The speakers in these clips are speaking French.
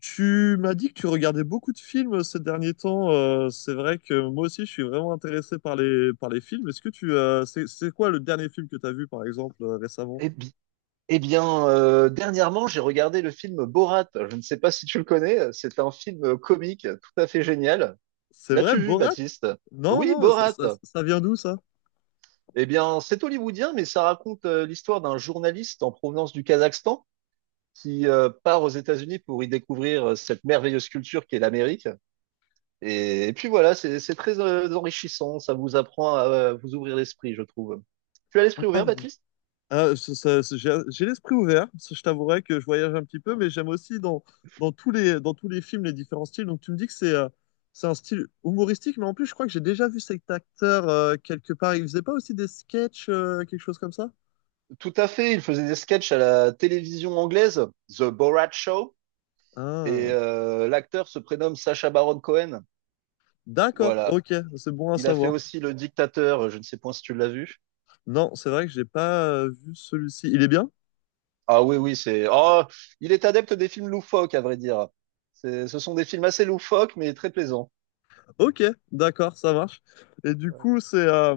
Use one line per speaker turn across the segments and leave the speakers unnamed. Tu m'as dit que tu regardais beaucoup de films ces derniers temps. C'est vrai que moi aussi, je suis vraiment intéressé par les films. Est-ce que c'est quoi le dernier film que tu as vu, par exemple, récemment?
Eh, bi- eh bien, dernièrement, j'ai regardé le film Borat. Je ne sais pas si tu le connais. C'est un film comique tout à fait génial.
C'est vrai,
L'as-tu vu,
Borat?
Baptiste?
Non,
Oui,
non, ça,
Borat.
ça- ça vient d'où, ça?
Eh bien, c'est hollywoodien, mais ça raconte l'histoire d'un journaliste en provenance du Kazakhstan qui part aux États-Unis pour y découvrir cette merveilleuse culture qu'est l'Amérique. Et puis voilà, c'est très enrichissant. Ça vous apprend à vous ouvrir l'esprit, je trouve. Tu as l'esprit
Ah,
ouvert,
mais
Baptiste?
Ah, j'ai l'esprit ouvert. Ça, je t'avouerai que je voyage un petit peu, mais j'aime aussi dans tous les films les différents styles. Donc tu me dis que c'est un style humoristique, mais en plus je crois que j'ai déjà vu cet acteur quelque part. Il faisait pas aussi des sketchs, quelque chose comme ça?
Tout à fait, il faisait des sketchs à la télévision anglaise, The Borat Show, et
Ah,
l'acteur se prénomme Sacha Baron Cohen.
d'accord,
Voilà.
ok, c'est bon à
Il a fait
savoir.
aussi Le Dictateur, je ne sais point si tu l'as vu.
Non, c'est vrai que j'ai pas vu celui-ci. Il est bien?
Ah oui, oui, c'est. Oh, il est adepte des films loufoques, à vrai dire. Ce sont des films assez loufoques, mais très plaisants.
Ok, d'accord, ça marche. Et du coup, c'est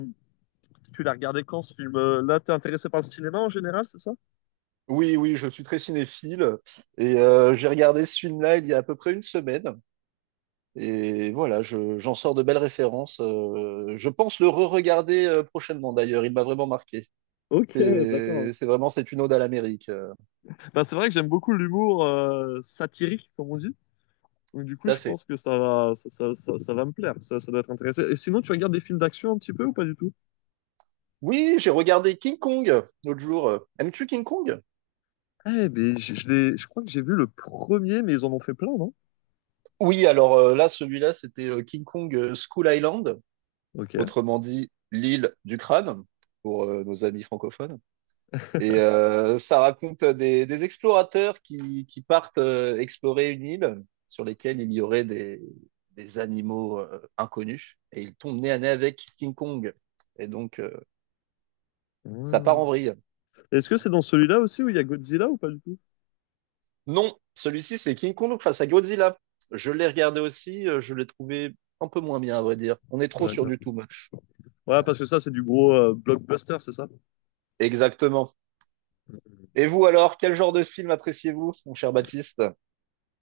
tu l'as regardé quand ce film? Là, t'es intéressé par le cinéma en général, c'est ça?
Oui, oui, je suis très cinéphile et j'ai regardé ce film-là il y a à peu près une semaine et voilà, je, j'en sors de belles références. Je pense le re-regarder prochainement d'ailleurs, il m'a vraiment marqué.
Ok, d'accord.
C'est vraiment, c'est une ode à l'Amérique.
Bah, c'est vrai que j'aime beaucoup l'humour satirique, comme on dit. Donc, du coup,
Tout à
je
fait.
pense que ça va me plaire. Ça doit être intéressant. Et sinon, tu regardes des films d'action un petit peu ou pas du tout?
Oui, j'ai regardé King Kong l'autre jour. Aimes-tu King Kong?
Mais je crois que j'ai vu le premier, mais ils en ont fait plein, non?
Oui, alors là, celui-là, c'était King Kong School Island,
Ok.
autrement dit l'île du crâne, pour nos amis francophones. Et ça raconte des explorateurs qui partent explorer une île sur lesquelles il y aurait des animaux inconnus. Et ils tombent nez à nez avec King Kong. Et donc, ça part
Hmm.
en vrille.
Est-ce que c'est dans celui-là aussi où il y a Godzilla ou pas du tout?
Non, celui-ci, c'est King Kong face à Godzilla. Je l'ai regardé aussi, je l'ai trouvé un peu moins bien, à vrai dire. On est trop sur du
D'accord.
too much.
Ouais,
Voilà.
parce que ça, c'est du gros blockbuster, c'est ça?
Exactement. Et vous alors, quel genre de film appréciez-vous, mon cher Baptiste?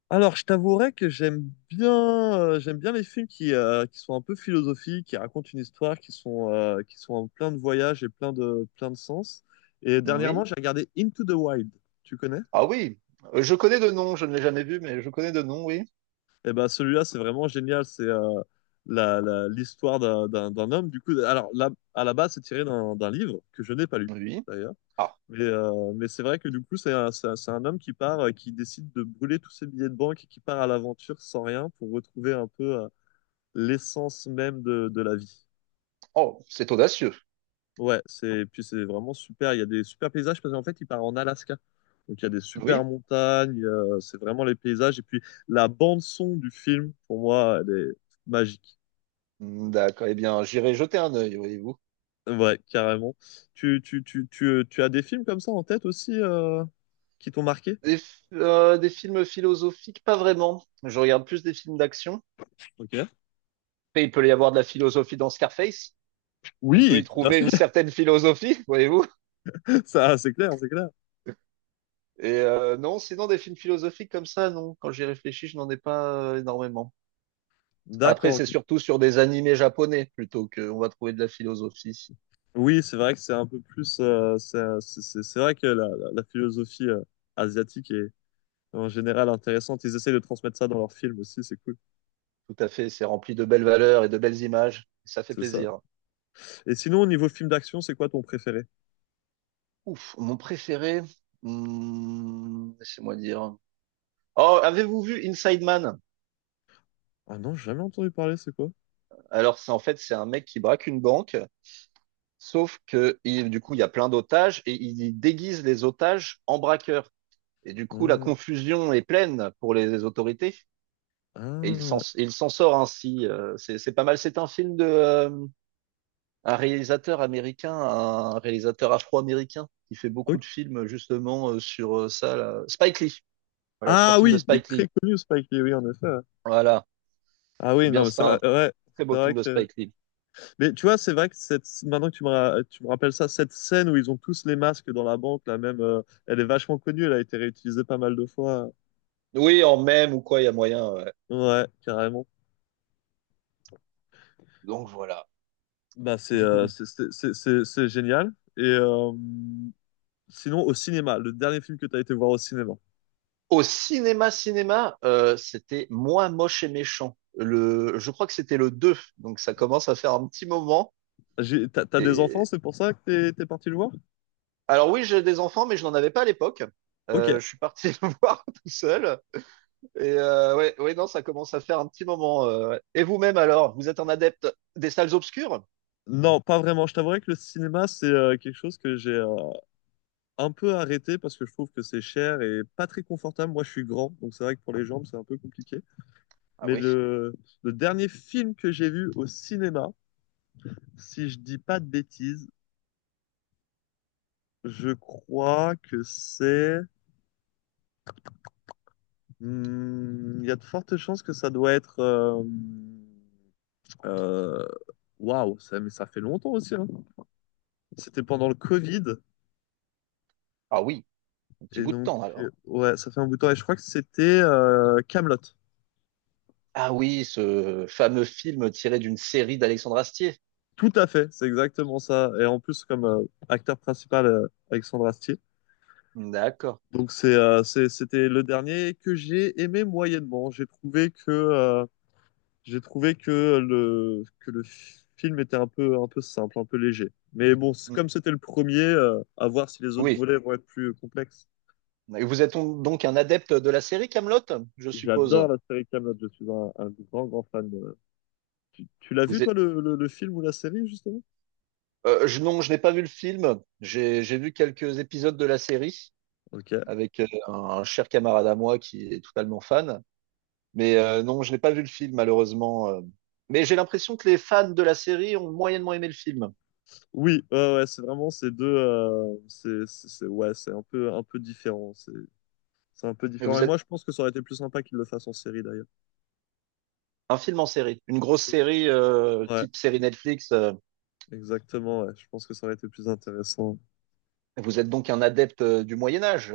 Alors, je t'avouerais que j'aime bien les films qui sont un peu philosophiques, qui racontent une histoire, qui sont en plein de voyages et plein de sens. Et
Oui?
dernièrement, j'ai regardé Into the Wild. Tu connais?
Ah oui, je connais de nom, je ne l'ai jamais vu, mais je connais de nom, oui.
Eh ben, celui-là, c'est vraiment génial. L'histoire d'un homme. Du coup, alors, là, à la base, c'est tiré d'un livre que je n'ai pas lu,
Oui.
d'ailleurs.
Ah,
Mais c'est vrai que du coup, c'est un homme qui part, qui décide de brûler tous ses billets de banque et qui part à l'aventure sans rien pour retrouver un peu l'essence même de la vie.
oh, c'est audacieux.
Ouais, puis c'est vraiment super. Il y a des super paysages parce qu'en fait, il part en Alaska. Donc il y a des super
Oui?
montagnes, c'est vraiment les paysages. Et puis la bande-son du film, pour moi, elle est magique.
D'accord, eh bien, j'irai jeter un œil, voyez-vous.
Ouais, carrément. Tu as des films comme ça en tête aussi qui t'ont marqué?
Des films philosophiques, pas vraiment. Je regarde plus des films d'action.
Ok.
Après, il peut y avoir de la philosophie dans Scarface. On peut y
Oui, tout à
trouver une
fait.
certaine philosophie, voyez-vous.
Ça, c'est clair, c'est clair.
Et non, sinon des films philosophiques comme ça, non. Quand j'y réfléchis, je n'en ai pas énormément. Après,
D'accord,
c'est
ok.
surtout sur des animés japonais plutôt qu'on va trouver de la philosophie.
Oui, c'est vrai que c'est un peu plus. C'est vrai que la philosophie asiatique est en général intéressante. Ils essayent de transmettre ça dans leurs films aussi, c'est cool.
Tout à fait, c'est rempli de belles valeurs et de belles images. Ça fait
C'est ça.
plaisir.
Et sinon, au niveau film d'action, c'est quoi ton préféré?
Ouf, mon préféré, laissez-moi dire. Oh, avez-vous vu Inside Man?
Ah non, j'ai jamais entendu parler, c'est quoi?
Alors, c'est en fait, c'est un mec qui braque une banque, sauf que du coup, il y a plein d'otages et il déguise les otages en braqueurs. Et du coup, la
Ah,
confusion est pleine pour les autorités. Et il s'en
ah,
il s'en sort ainsi. C'est pas mal. C'est un film de un réalisateur américain, un réalisateur afro-américain qui fait beaucoup
ok.
de films justement sur ça. Là. Spike Lee. Voilà, c'est un
Ah
film de
oui, il est
Spike Lee.
très connu Spike Lee, oui, en effet. Ouais.
Voilà.
Ah
Eh
oui,
bien,
non, mais
c'est
c'est vrai,
un
ouais,
très beau
c'est
film
vrai que
de Spike
c'est-
Lee.
Mais tu vois, c'est vrai que cette, maintenant que tu me rappelles ça, cette scène où ils ont tous les masques dans la banque, la même, elle est vachement connue, elle a été réutilisée pas mal de fois.
Oui, en même ou quoi, il y a moyen. Ouais.
Ouais, carrément.
Donc voilà.
Bah, c'est euh,
Dites-moi.
c'est c'est- c'est- c'est- c'est génial. Et sinon, au cinéma, le dernier film que tu as été voir au cinéma.
Au cinéma, cinéma, c'était Moi, moche et méchant. Le, je crois que c'était le 2. Donc ça commence à faire un petit moment.
T'as des enfants,
Et...
c'est pour ça que t'es parti le voir?
Alors oui, j'ai des enfants, mais je n'en avais pas à l'époque.
Ok.
Je suis parti le voir tout seul. Et ouais, ouais, non, ça commence à faire un petit moment. Ouais. Et vous-même alors, vous êtes un adepte des salles obscures?
Non, pas vraiment. Je t'avouerai que le cinéma, c'est quelque chose que j'ai un peu arrêté parce que je trouve que c'est cher et pas très confortable. Moi, je suis grand, donc c'est vrai que pour les jambes, c'est un peu compliqué.
Ah
Mais
oui,
le dernier film que j'ai vu au cinéma, si je dis pas de bêtises, je crois que c'est. Hmm, il y a de fortes chances que ça doit être. euh, Waouh, ça, mais ça fait longtemps aussi. Hein. C'était pendant le Covid.
ah oui, un petit
Et
bout de
donc,
temps alors.
ouais, ça fait un bout de temps. Et je crois que c'était Camelot.
Ah oui, ce fameux film tiré d'une série d'Alexandre Astier.
Tout à fait, c'est exactement ça. Et en plus, comme acteur principal, Alexandre Astier.
D'accord.
Donc, c'était le dernier que j'ai aimé moyennement. J'ai trouvé que que le film était un peu simple, un peu léger. Mais bon,
Mm.
comme c'était le premier, à voir si les autres
Oui.
volets vont être plus complexes.
Et vous êtes donc un adepte de la série Kaamelott, je suppose.
J'adore la série Kaamelott, je suis un grand, grand fan. Tu l'as vu,
Vous
toi,
êtes...
le film ou la série, justement?
Non, je n'ai pas vu le film. J'ai vu quelques épisodes de la série.
Ok.
Avec un cher camarade à moi qui est totalement fan. Mais non, je n'ai pas vu le film, malheureusement. Mais j'ai l'impression que les fans de la série ont moyennement aimé le film.
Oui, ouais, ouais, c'est vraiment ces deux. Ouais, c'est un peu différent. C'est un peu
Et
différent. Et
vous
moi,
êtes
je pense que ça aurait été plus sympa qu'ils le fassent en série, d'ailleurs.
un film en série, une grosse série
Ouais,
type série Netflix.
exactement. Ouais. Je pense que ça aurait été plus intéressant.
Vous êtes donc un adepte du Moyen Âge.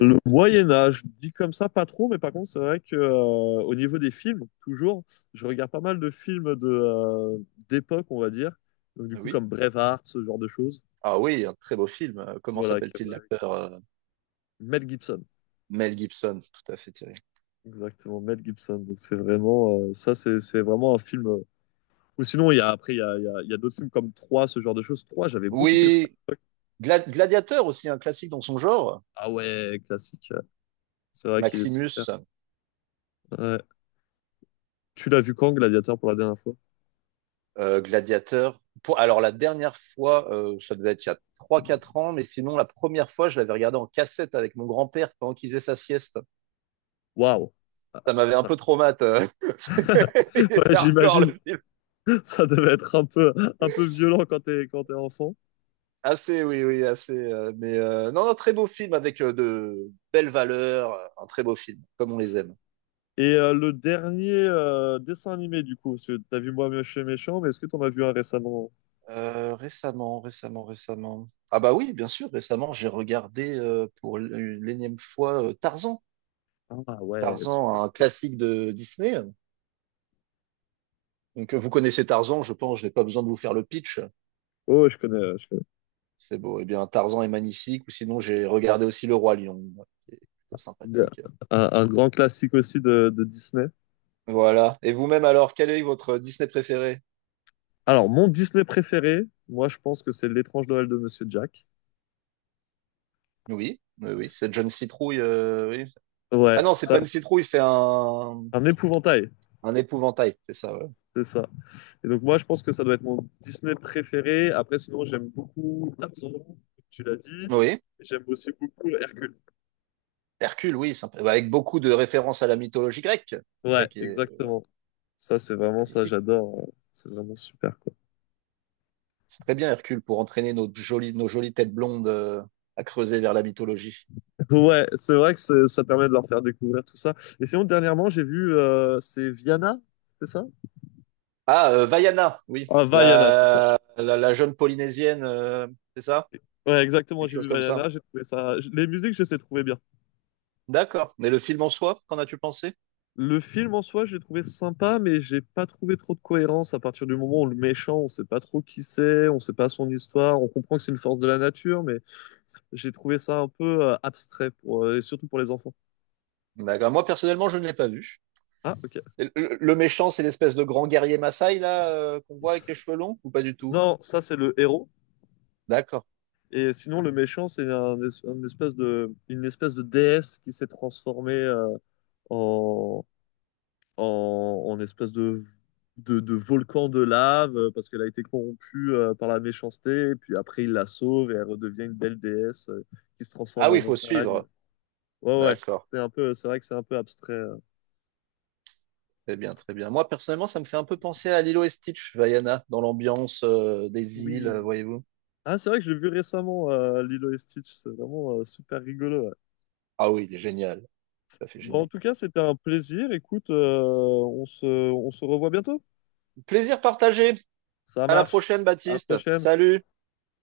Le Moyen Âge, dit comme ça, pas trop, mais par contre, c'est vrai que au niveau des films, toujours, je regarde pas mal de films de d'époque, on va dire. Donc du coup,
Oui.
comme Braveheart, ce genre de choses.
Ah oui, un très beau film. Comment
Voilà, comme,
s'appelle-t-il
euh,
l'acteur
Mel Gibson,
Mel Gibson, tout à fait, Thierry.
exactement, Mel Gibson. Donc c'est vraiment ça, c'est vraiment un film. Ou sinon, il y a d'autres films comme 3, ce genre de choses. 3, j'avais beaucoup aimé à
Oui,
l'époque.
Gladiateur aussi, un classique dans son genre.
Ah ouais, classique. C'est vrai qu'il est super.
Maximus.
Ouais. Tu l'as vu quand, Gladiator, pour la dernière fois?
Gladiateur. Pour, alors la dernière fois, ça devait être il y a trois quatre ans, mais sinon la première fois, je l'avais regardé en cassette avec mon grand-père pendant qu'il faisait sa sieste.
Waouh, ah,
Ça m'avait un
ça.
peu traumatisé. Il
Ouais,
était hardcore
j'imagine.
le film.
Ça devait être un peu violent quand t'es enfant.
Assez, oui, oui, assez. Mais non, non, très beau film avec de belles valeurs, un très beau film, comme on les aime.
Et le dernier dessin animé, du coup, parce que t'as vu Moi Moche et Méchant, mais est-ce que t'en as vu un récemment?
Récemment. Ah bah oui, bien sûr, récemment, j'ai regardé pour l'énième fois Tarzan.
Ah ouais, super.
Tarzan, un classique de Disney. Donc, vous connaissez Tarzan, je pense, je n'ai pas besoin de vous faire le pitch.
Oh, je connais, je connais.
C'est beau. Eh bien, Tarzan est magnifique. Ou sinon, j'ai regardé aussi Le Roi Lion, qui est plutôt sympathique.
Un grand classique aussi de Disney.
Voilà. Et vous-même, alors, quel est votre Disney préféré?
Alors, mon Disney préféré, moi, je pense que c'est L'étrange Noël de Monsieur Jack.
Oui, oui, oui, cette jeune citrouille. Oui. Ah
Ouais,
non, c'est
ça,
pas une citrouille, c'est
un épouvantail,
un épouvantail, c'est ça. Ouais.
c'est ça. Et donc, moi, je pense que ça doit être mon Disney préféré. Après, sinon, j'aime beaucoup Tarzan, comme tu l'as dit.
Oui.
J'aime aussi beaucoup Hercule.
Hercule, oui, sympa. Bah, avec beaucoup de références à la mythologie grecque. C'est ça
Ouais,
qui est
exactement. Ça, c'est vraiment ça,
magnifique.
j'adore. C'est vraiment super, quoi.
C'est très bien, Hercule, pour entraîner nos jolies têtes blondes à creuser vers la mythologie.
Ouais, c'est vrai que ça permet de leur faire découvrir tout ça. Et sinon, dernièrement, j'ai vu, c'est Viana, c'est ça?
Vaiana, oui,
Ah, Vaiana, c'est ça.
la jeune Polynésienne, c'est ça?
Ouais, exactement,
Quelque
j'ai
chose
vu
comme ça.
Vaiana, j'ai trouvé ça. Les musiques, je les ai trouvées bien.
D'accord. Mais le film en soi, qu'en as-tu pensé?
Le film en soi, j'ai trouvé sympa, mais j'ai pas trouvé trop de cohérence à partir du moment où le méchant, on sait pas trop qui c'est, on sait pas son histoire, on comprend que c'est une force de la nature, mais j'ai trouvé ça un peu abstrait pour, et surtout pour les enfants.
D'accord. Moi, personnellement, je ne l'ai pas vu.
Ah, ok.
Le, le méchant, c'est l'espèce de grand guerrier Maasai, là, qu'on voit avec les cheveux longs, ou pas du tout?
Non, ça, c'est le héros.
D'accord.
Et sinon, le méchant, c'est un, es- un espèce de, une espèce de déesse qui s'est transformée en, en espèce de volcan de lave parce qu'elle a été corrompue par la méchanceté. Et puis après, il la sauve et elle redevient une belle déesse qui se
Ah
transforme
oui,
en
il faut
montagne.
suivre.
Ouais, ouais.
D'accord.
C'est vrai que c'est un peu abstrait.
Très bien, très bien. Moi, personnellement, ça me fait un peu penser à Lilo et Stitch, Vaiana, dans l'ambiance, des îles,
Oui.
voyez-vous.
Ah, c'est vrai que j'ai vu récemment Lilo et Stitch. C'est vraiment super rigolo. Ouais.
Ah oui, il est génial. Ça fait
Bon, en
génial.
tout cas, c'était un plaisir. Écoute, on se revoit bientôt.
Plaisir partagé.
Ça
À la
marche.
prochaine,
À la
Baptiste.
prochaine.
Salut.